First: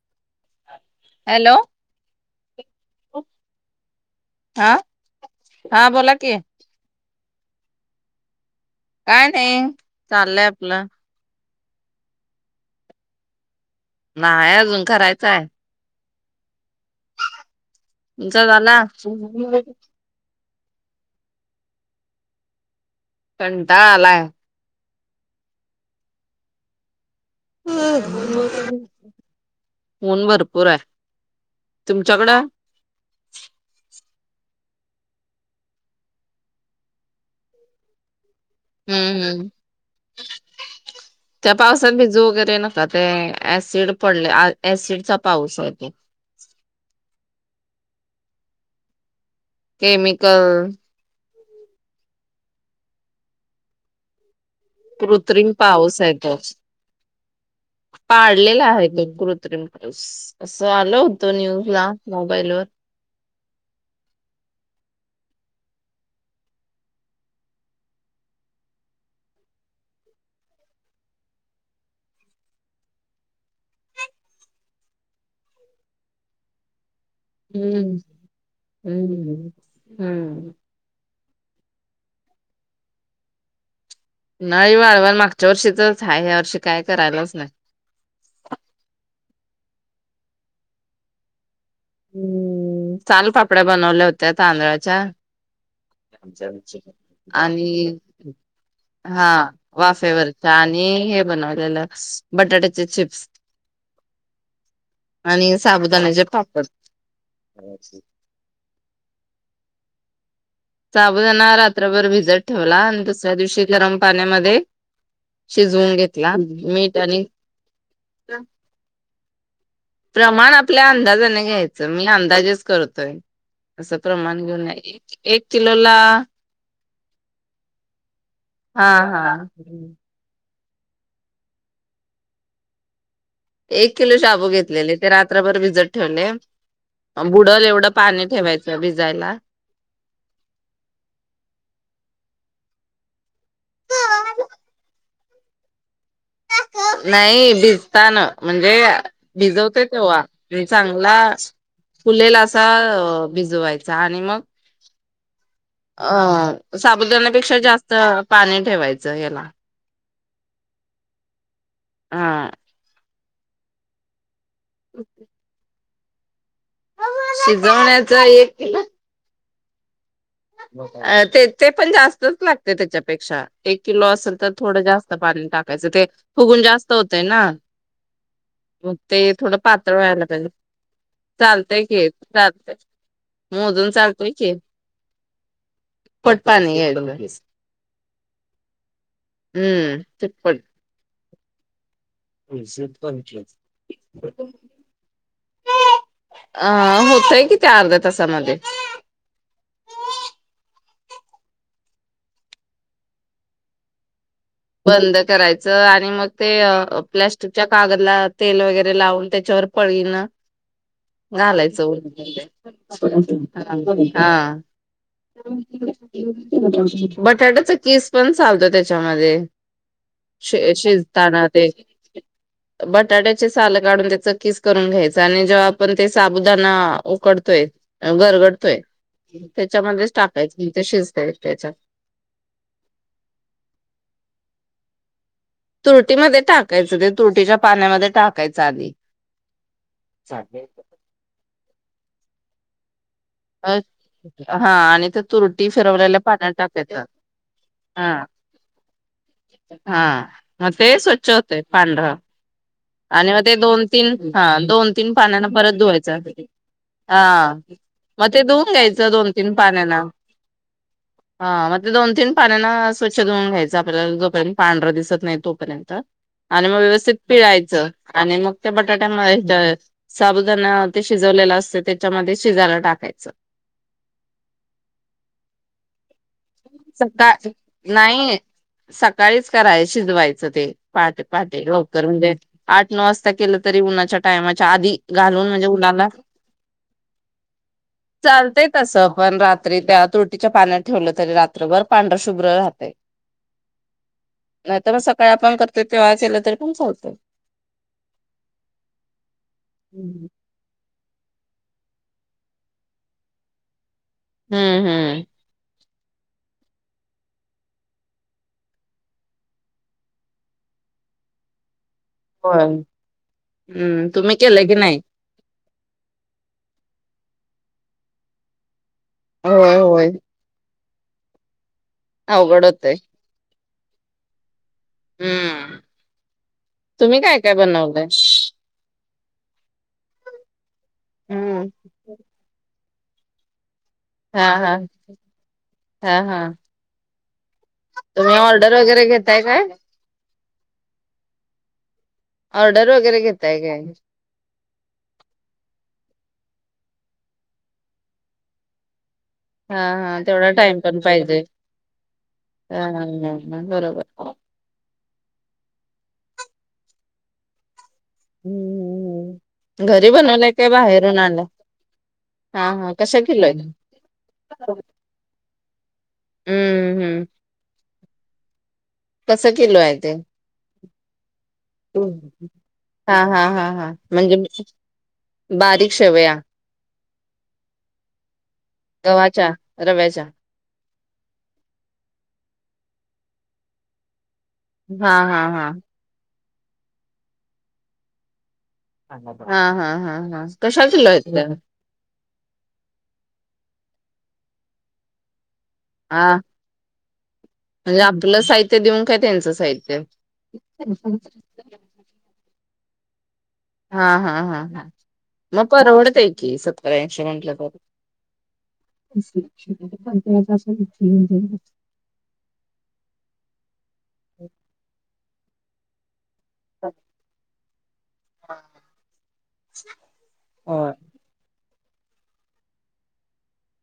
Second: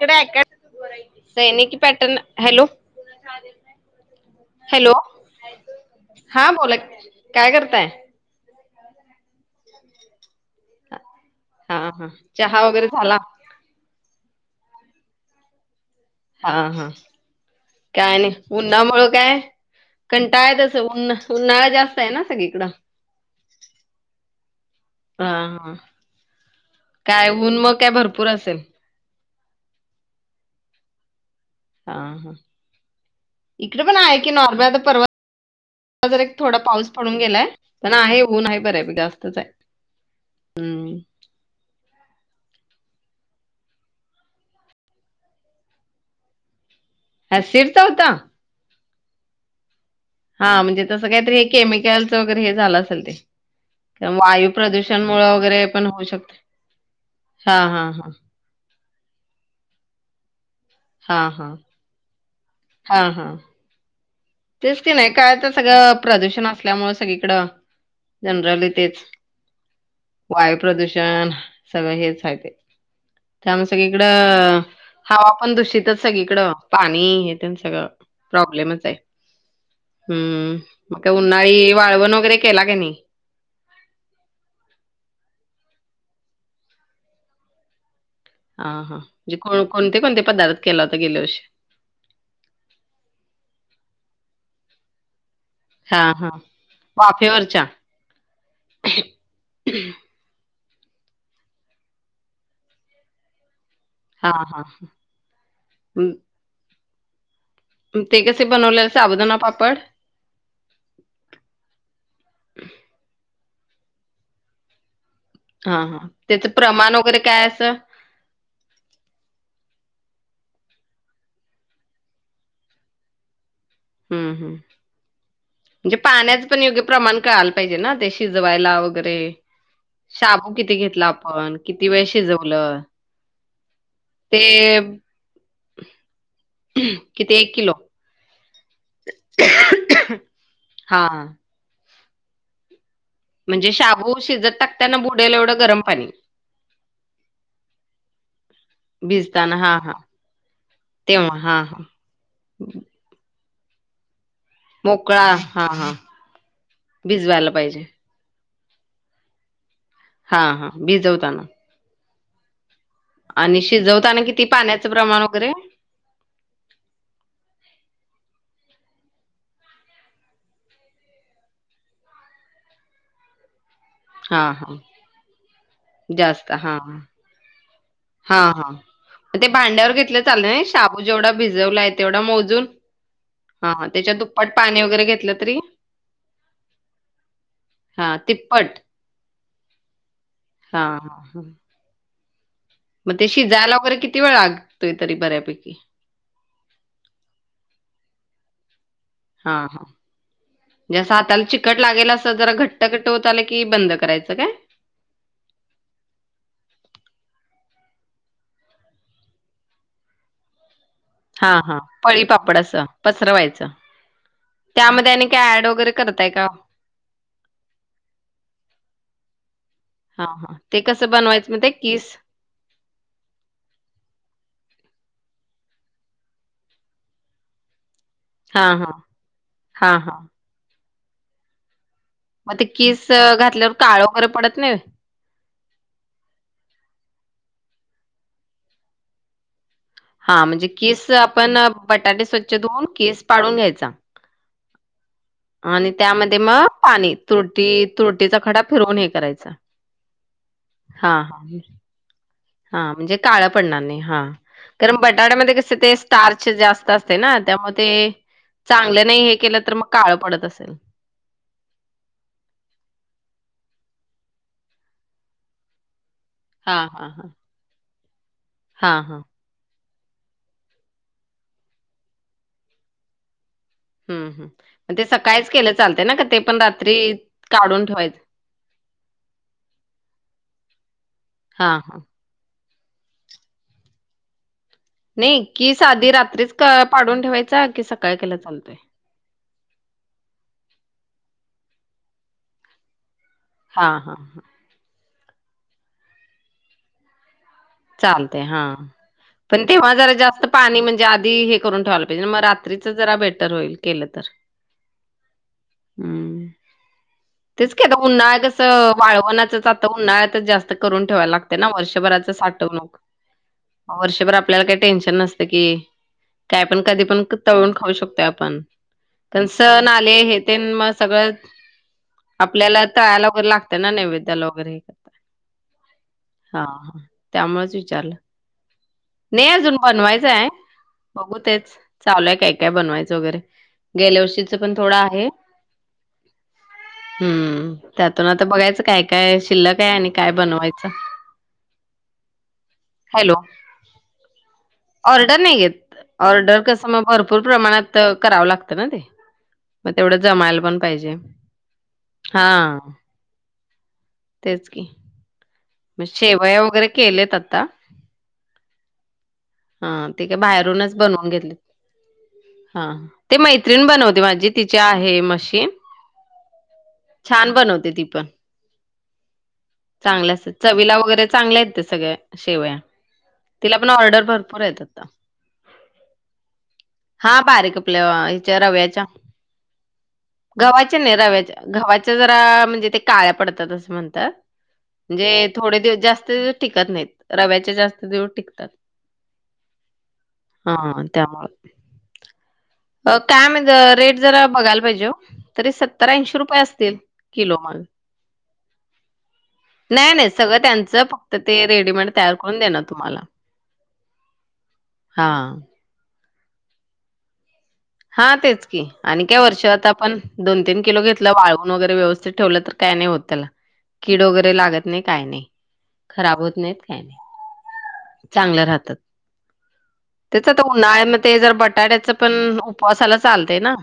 तिकड आहे काय हॅलो सैनिकी पॅटर्न हॅलो हा हॅलो हा बोला की हा बोला काय करताय काय नाही चाललंय आपलं हा हा चहा वगैरे झाला नाय अजून करायचाय हा हा काय नाही तुमचा झाला उन्हामुळ काय कंटाय येत असलं उन उन्हाळा जास्त आहे ना सगळीकडं कंटाळा आलाय हा हा काय ऊन मग काय भरपूर असेल ऊन भरपूर आहे हा हा तुमच्याकडं इकडे पण आहे की नॉर्व्याचा परर्वत जर एक थोडा पाऊस पडून गेलाय तर आहे ऊन आहे बऱ्यापैकी हम्म जास्तच आहे हम् हम्म त्या पावसात भिजू वगैरे नका ते ऍसिड पडले ऍसिडचा पाऊस आहे ते ऍशिडचा होता? केमिक हा म्हणजे तसं कायतरी हे, केमिकलच वगैरे हे झालं असेल ते. ते वायू प्रदूषण मुळं कृत्रिम वगैरे पण पाऊस होऊ आहे शकतं. तो हा हा हा पलेला आहे तो कृत्रिम पाऊस. असं आल होतं न्यूज ला, मोबाईल वर हा हा तेच की नाही काय, तर सगळं प्रदूषण असल्यामुळं, सगळीकडं जनरली तेच. वायू प्रदूषण, सगळं हेच हाये थे. त्यामुळे सगळीकडं हवा पण दूषितचं, सगळीकड पाणी तुमच्या गांव, हम्म प्रॉब्लेमच आहे. हम्म हम्म. का उन्हाळी वाळवण वगैरे केला की नै. उन्हाळी वाळवाण मागच्या वर्षीचंच हाय, ह्या वर्षी काय करायलाच नाही. हा हा म्हणजे कोण, कोणते कोणते पदार्थ केला होता गेले वर्ष च हम्म... चाल पापड्या बनवल्या होत्या तांदळाच्या हां, हां. आ वाफेवरच्या? आणि हा वाफेवर आणि हे बनवलेलं, बटाट्याचे चिप्स. हां, हां. आणि हं. साबुदाण्याचे पापड. ते कसे बनवलेले साबुदाणा पापड? साबूदना रात्रभर भिजत ठेवला, अन दुसऱ्या दिवशी गरम पाण्यामध्ये हां, शिजवून हां. घेतला त्याचं प्रमाण मीठ वगैरे आणि काय असं? प्रमाण आपल्या अंदाजाने घ्यायचं, मी अंदाजेच करतोय असं प्रमान घेऊन नाई, ए ए एकट ट्रीटमेंट म्हंजे पाण्याच पण योग्य प्रमाण कळाल पाहिजे ना, ते शिजवायला हा वेगैरे हा. शाबू किती घेतला आपन? किती वेळ शिजवल? एक किलो शाबू घेतलेले, ते रात्रभर भिजत ठेवले. अ किती बुडल किलो? एवढं पानी ठेवायचं भिजायला हा. म्हणजे शाबू शिजत टाकताना, बुडेल एवढं गरम पानी, नाही भिजताक्रिकेटनं म्हणजे [unintelligible] भिजताना हां, भिजवते हां. तवा, अन चांगला तेव्हा हां, हां. फुललेला असा भिजवायचा आणि मग मोकळा हां, हां. अ.... भिजवायला साबुदान्यापेक्षा पाहिजे. जास्त पाणी ठेवायचं येला. हा हा भीजवताना.... हा. आणि शिजवताना किती पान्याचं प्रमाण वगैरे? शिजवण्याच एक ते ते पन, जास्तच लागते त्येच्यापेक्षा एक किलो असलं तर, हां, हां. थोडं जास्त पाणी टाकायचं. ते फुगून जास्त होतय ना हा हा, मग म ते थोडं भांड्यावर पातळ घेतलं व्हायला पाहिजे चाललं ना? शाबू जेवढा चालतय भिजवलाय की तेवढा चालतय मोजून हा हा, मोजून त्याच्या चालतय दुप्पट पानी वगैरे घेतलं तरी कोटपान [unintelligible] हा तिप्पट. हम्म, चिपपड हा, हा, हा [unintelligible] मग ते शिजायला वगैरे किती वेळ लागतोय तरी बऱ्यापैकी? अ, होतंय की त्या अर्धा तासामध्ये हां, हां जसं हाताला चिकट लागेल असं जरा घट्ट, घट्ट होत आलं की बंद करायचं का? बंद करायचं आणि मग ते प्लॅस्टिकच्या कागदला तेल वगैरे लावून त्याच्यावर पळीणं [unintelligible] हां. घालायचं, पळी पापड असं पसरवायचं. हा त्यामध्ये आणि काय? ॲड वगैरे करताय का? बटाट्याच चिप्स चालतो त्येच्यामध्ये हां, हां. श ते कसं शिजताना बनवायचं मग ते किस? बटाट्याचे सालं, काढून त्याच किस करून घ्यायचं आणि जेव्हा आपण ते साबुदाणा उकडतोय हां, गरगडतोय, हां. हां, त्याच्यामध्येच हां. टाकायची शिजतय त्येच्यात म ते कीस घातल्यावर काळं वगैरे पडत नाहीत? तुटीमध्ये टाकायचं ते, तुरटीच्या पाण्यामध्ये टाकायचं आधी हा म्हणजे कीस आपण, बटाटे स्वच्छ धुऊन कीस पाडून घ्यायचा. हा आणि त्यात आणि त्यामध्ये म पाणी, त्रुटी, हा त्रुटीचा खडा फिरवून हे करायचा. हा, म ते स्वच्छ होते पांढरं हा, म्हणजे आणि मग काळ ते पडणार दोन नाही तीन हा, दोन कारण तीन पाण्यान बटाट्यामध्ये कस परत ते धुवायचं स्टार्च जास्त असतय ना हा त्यामुळे ते ते मग धुवून चांगलं घ्यायचं नाही दोन हे तीन केलं तर, मग पाण्यान काळ पडत असेल हा, मग ते दोन तीन पाण्यांन स्वच्छ धुऊन घ्यायचं, आपल्याला जोपर्यंत पांढरं दिसत नाही तोपर्यंत आणि मग हां, हां, व्यवस्थित हां. पिळायचं, आणि मग त्या हां, बटाट्या हां. मं तय साबुदाणा ते शिजवलेलं असत त्येच्यामध्ये शिजायला टाकायचं [unintelligible] हम्, हम ते सकाळीच केलं चालत ना, ते रात्री सकाळ काढून ठेवायचं? नाही सकाळीच कराय, शिजवायचं ते पाहटे पाहटे हां, हां. लवकर म्हणजे आठ नऊ वाजता केलं तरी उन्हाच्या टायमाच्या आधी नाही, घालून म्हणजे कीस उन्हाला आधी रात्रीच पाडून ठेवायचा की सक चालतंय तसं पण रात्री त्या तुटीच्या पाण्यात ठेवलं तरी रात्रभर पांढरं शुभ्र राहतय हा, हा, हा नाही तर मग सकाळी आपण करतोय तेव्हा केलं तरी पण पोलतोय चालतय हा, पण तेव्हा जरा हम्म जास्त पाणी म्हणजे आधी हे करून ठेवायला पाहिजे, म रात्रीच जरा बेटर होईल केलं तर हम्म हम हम् तेच की आता उन्हाळा कसं वाळवंणातच आता उन्हाळा्यात जास्त करून ठेवाय लागतें ना वर्षभराचं होय साठवणूक, हम्म वर्षभर तुम्ही आपल्याला केलं की काय नाही? टेन्शन नसत की काय पण, कधी पण तळून खाऊ शकतो आपण, पण स होय होय आले तेणं म सगळंच अवघड आपल्याला होतय तळयला वगैरे लागतं ना नैवेद्याला वगैरे हम्म हा, हा तुम्ही काय काय त्यामुळेच बनवलंय? विचारलं. नाही अजून बनवायचं आहे. बघू तेच हम्म चावलंय काय काय बनवायचं वगैरे. गेल्या हा वर्षीच हा पण थोडं आहे हा हा, हम्म, त्यातून तुम्ही आता ऑर्डर बघायचं काय वगैरे काय घेताय शिल्लक आहे. आणि काय बनवायचं. ऑर्डर वगैरे हॅलो घेताय काय. ऑर्डर नाही घेत. ऑर्डर कसं मग भरपूर प्रमाणात करावं लागतं ना ते. हा मग तेवढं हा तेवढा जमायला पण टाइम पाहिजे. हा हा हा, मग बरोबर. तेच की, म शेवया वगैरे केलेत आता. हम्म्, हा घरी ते बनवलाय काय बाहेरूनच बाहेरून बनवून आलं. घेतलेत. हा, ते मैत्रीण बनवते माझी तिची आहे मशीन. हम्म हम्म, छान बनवते ती पण कसं किलो आहे. ते? चांगल्या असत्यात चवीला वगैरे चांगल्या आहेत ते सगळ्या शेवया. हा हा हा तिला हा पण ऑर्डर म्हणजे भरपूर आहेत. बारीक शेवया. हा, बारी कपल्या हच्या रव्याच्या. गव्हाच्या, रव्याच्या. गव्हाच्या नाही रव्याच्या गव्हाच्या जरा म्हणजे ते काळ्या पडतात असं म्हणतात. हा हा हा. म्हणजे दिवस जास्त दिवस टिकत नाहीत रव्याचे जास्त टिकतात. हा हा हा हा, कशा किल्ल आहेत त्या. का म्हण रेट जरा बघायला पाहिजे तरी सतर हा ऐशी रुपये. पय अस किलो मग म्हणजे आपलं साहित्य देऊन काय त्यांचं साहित्य? नाही नाही सगळ त्यांच फक्त. ते रेडीमेड तयार करून देणार तुम्हाला. हा हा हा हा, हां, मग परवडत आहे की, सत यांशी म्हंटल्या तर. हा, तेच की, आणि काया वर्षातता आपण दोन तीन किलो घेतलं वाळून वगैरे व्यवस्थित. ठे काय नाही हो त्याला कीड वगैरे लागत नाही नाही खराब होत नाही. होत नाहीत काय नाही चांग राहत त्या उन्हाळ. ते जर बटाट्याच पण उपवासाला चालत ना.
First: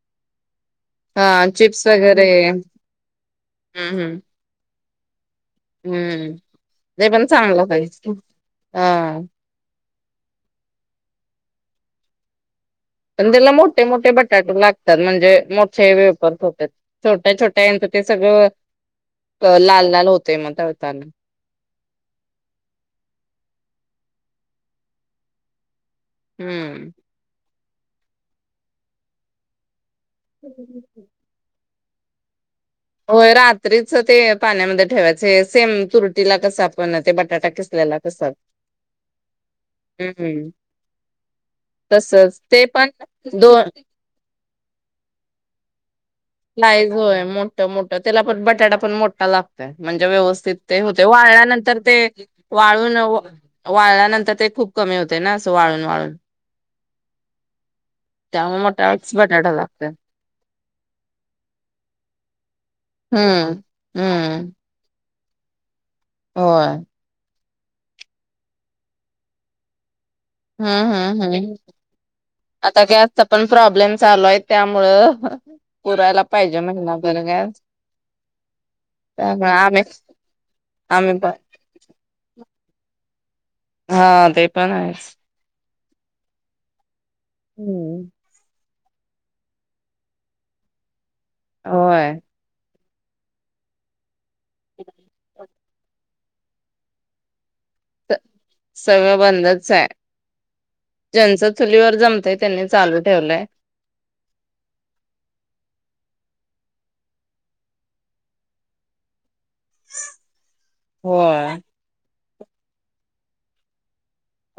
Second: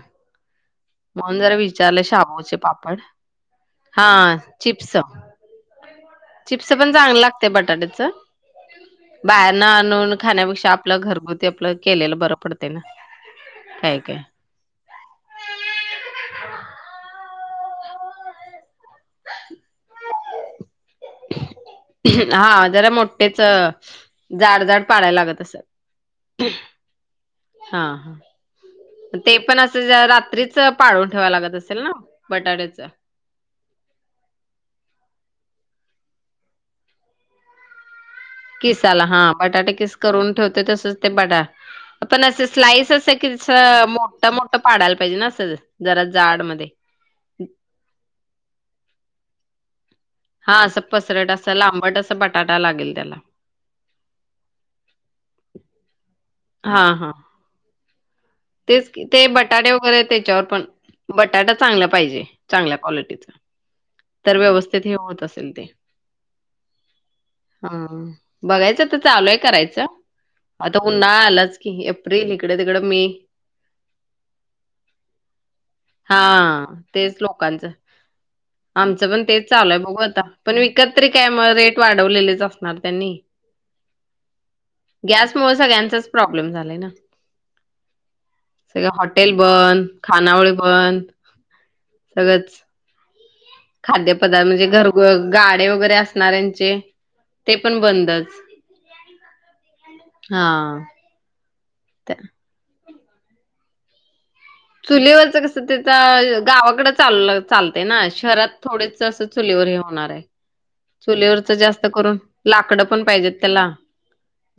हा म्हणून जरा चिप्स विचारलं वगैरे शावूचे हम्म हम्म हा, चिप्स. हम्म चिप्स पण ते चांग लागते चांगलं बटाट्याच पाहिजे हा बाहेर. न आणून खाण्यापेक्षा आपलं घरगुती आप केलेलं बरं पडते ना. पण त्याला मोठे काय मोठे काय बटाटे लागत. त म्हणजे मोठ्या वेपरत होत छोट्या छोट्यांत ते सगळं. अ लाल लाल होतेय मग तळताना. हा, जरा जाड जाड पाडायला लागत असल. हम्म हा, ते पण असं जरा. कत्रीच पाळून ठेवा लागत असेल ना बटाट्याच. होय रात्रीच ते पाण्यामध्ये ठेवायचं सेम तुरटीला कसं आपण ते बटाटा किसलेला कस. किसाला हा, बटाटे किस ठेवते तसच ते बटा''--'' पण तसच असं ते पण स्लाईस असं की दोन मो''--'' मोठ मोठं पाडायला पाहिजे असं जरा जाड मध्ये. स्लाईज होय मोठ मोठ त्याला पण बटाटा पण मोठा लागत म्हणजे व्यवस्थित. हा ते ते असं होतंय पसरट असा वाळल्यानंतर ते लांबट असा बटाटा लागेल वाळून त्याला वाळल्यानंतर ते खूप कमी होतंय ना असं वाळून वाळून. हा हा त्यामुळे तेच की मोठाच बटाटा बटाटे लागतोय वगैरे त्यांच्यावर पण बटाटा चांगला पाहिजे चांगल्या क्वालिटी हम्म तर हम्म व्यवस्थित [inaudible] होत असेल ते होय हा बघायचं तर चालू आहे करायचं. आता हम्म हम्म उन्हाळा हम्म आलाच की एप्रिल इकडं आता तिकडं मे गॅसचा पण प्रॉब्लेम चालोय त्यामुळं हा पुरायला पाहिजे महिनाभर तेच गॅस लोकांचं आमचं पण तेच त्यामुळे चालूय आम्ही बघू आता पण विकत तरी आम्ही काय पण मग रेट वाढवलेलेच असणार त्यांनी. हा ते पण आहेच. म सगळ्यांचाच प्रॉब्लेम झालाय ना. हम्म सगळं हॉटेल बंद खानावळी बंद. होय [unintelligible] खाद्य पदार्थ म्हणजे घर गाडे वगैरे असणारऱ्यांचे. ते पण बंदच सगळं हां ज्यांच चुलीवर जमतंय त्यांनी चालू ठेवलंय. चुलीवरच कसं ते गावाकडे चाल चालतंय ना शहरात थोडे असं चुलीवरी होणार आहे. चुलीवरच होय जास्त करून लाकडं पण पाहिजेत त्याला.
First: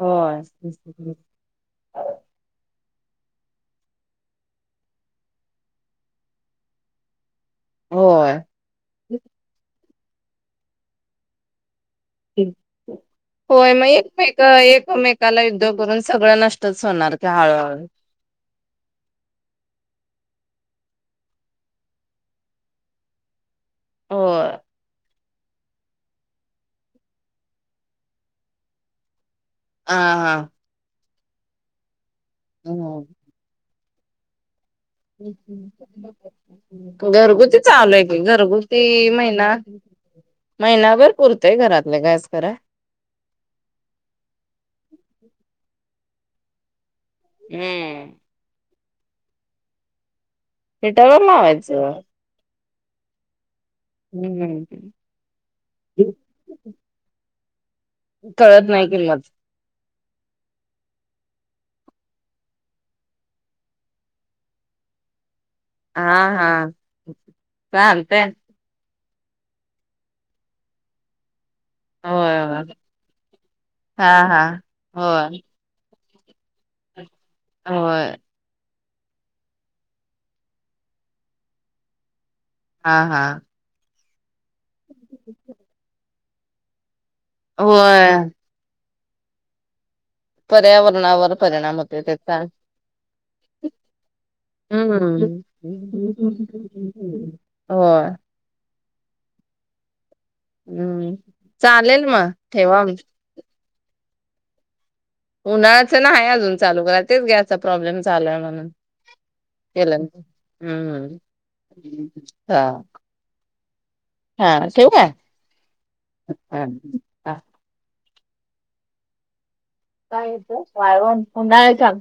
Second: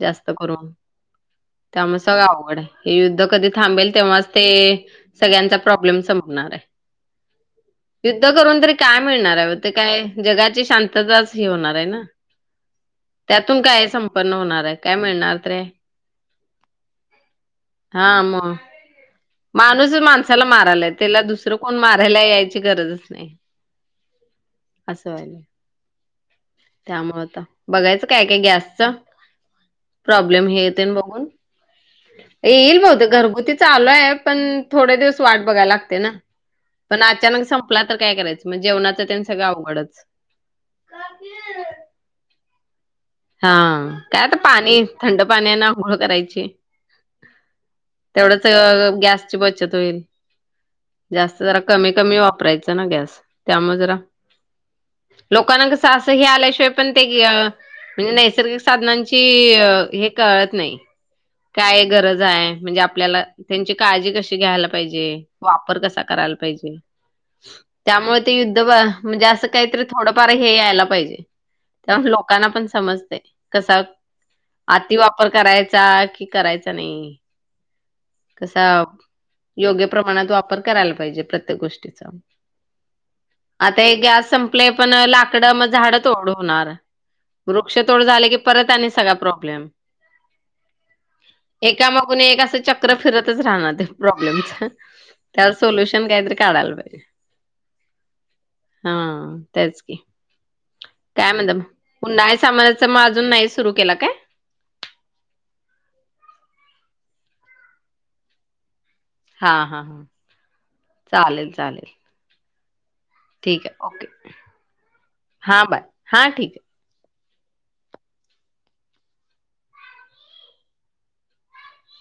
जास्त करून त्यामुळे सगळं आवड हे युद्ध कधी थांबेल तेव्हाच ते सगळ्यांचा प्रॉब्लेम संपणार आहे. युद्ध होय करून तरी काय मिळणार आहे ते काय जगाची शांती. तेचाच हे होणार आहे ना [unintelligible] त्यातून होय मग काय संपन्न एकमेक होणार आहे काय मिळणार एकमेकांला तर आहे युद्ध करून सगळं नष्टच होणार की हळूहळू. हा मग माणूसच माणसाला मारायलाय त्याला दुसरं कोण मारायला यायची गरजच नाही. होय असं व्हायलय त्यामुळे आता बघायचं काय काय गॅसच हा हा प्रॉब्लेम हे तेन बघून. येईल हम्म बहुतेक घरगुती चालूय आहे पण थोडे दिवस वाट बघायला लागते ना पण अचानक घरगुती संपला चालू तर आहे काय की करायचं मग घरगुती जेवणाचं तेन सगळं महिना अवघडच ह महिनाभर पुरतंय घरातलं गॅस खरं हा काय आता पाणी थंड पाण्याने अंघोळ करायची. हम्म थोडच गॅसची बचत होईल हिटरवर गॅस जरा कमी लावायचं कमी वापरायचं [inaudible] गॅस त्यामुळे जरा हम्म लोकांना कस आस हे आल्याशिवाय पण ते नैसर्गिक कळत नाही साधनांची किंमत हे कळत नाही. काय गरजय म्हणजे आपल्याला त्यांची काळजी कशी घ्यायला पाहिजे. वापर कसा हा करायला हा पाहिजे, त्यामुळे चालतय ते यु ध्द म्हणजे असं काहीतरी थोडंफार हे यायला पाहिजे, लो होय कांना पण होय समजतय कसा हा हा आति वापर होय करायचा की करायचा नाही. होय कसा योग्य प्रमाणात वापर करायला पाहिजे प्रत्येक गोष्टीचा. हा हा आता हे गॅस संपलय पण लाकड मग झाडं तोड होणार, वृक्ष तोड होय झाले की परत आणि सगळा प्रॉब्लेम. पर्यावरणावर परिणाम होते एकामागून एक त्याचा. असं चक्र फिरतच राहणार ते प्रॉब्लेमच. हम्म त्यावर सोल्युशन काहीतरी काढायला पाहिजे. होय हा तेच की. हम्म. काय म्हणता मग? चालेल मग उन्हाळी ठेवा सामानाच मग आजून नाही सुरू केला काय? उन्हाळाचं नाही अजून चालू केल तेच गॅसचा प्रॉब्लेम चालूय म्हणून. हा हा केल हा नाही हम् चालेल चालेल हा. ठीक आहे ओके. हा ठेवू काय? हां बाय हां ठीक. काय येत ते? वाळवण उन्हाळ्याच्या.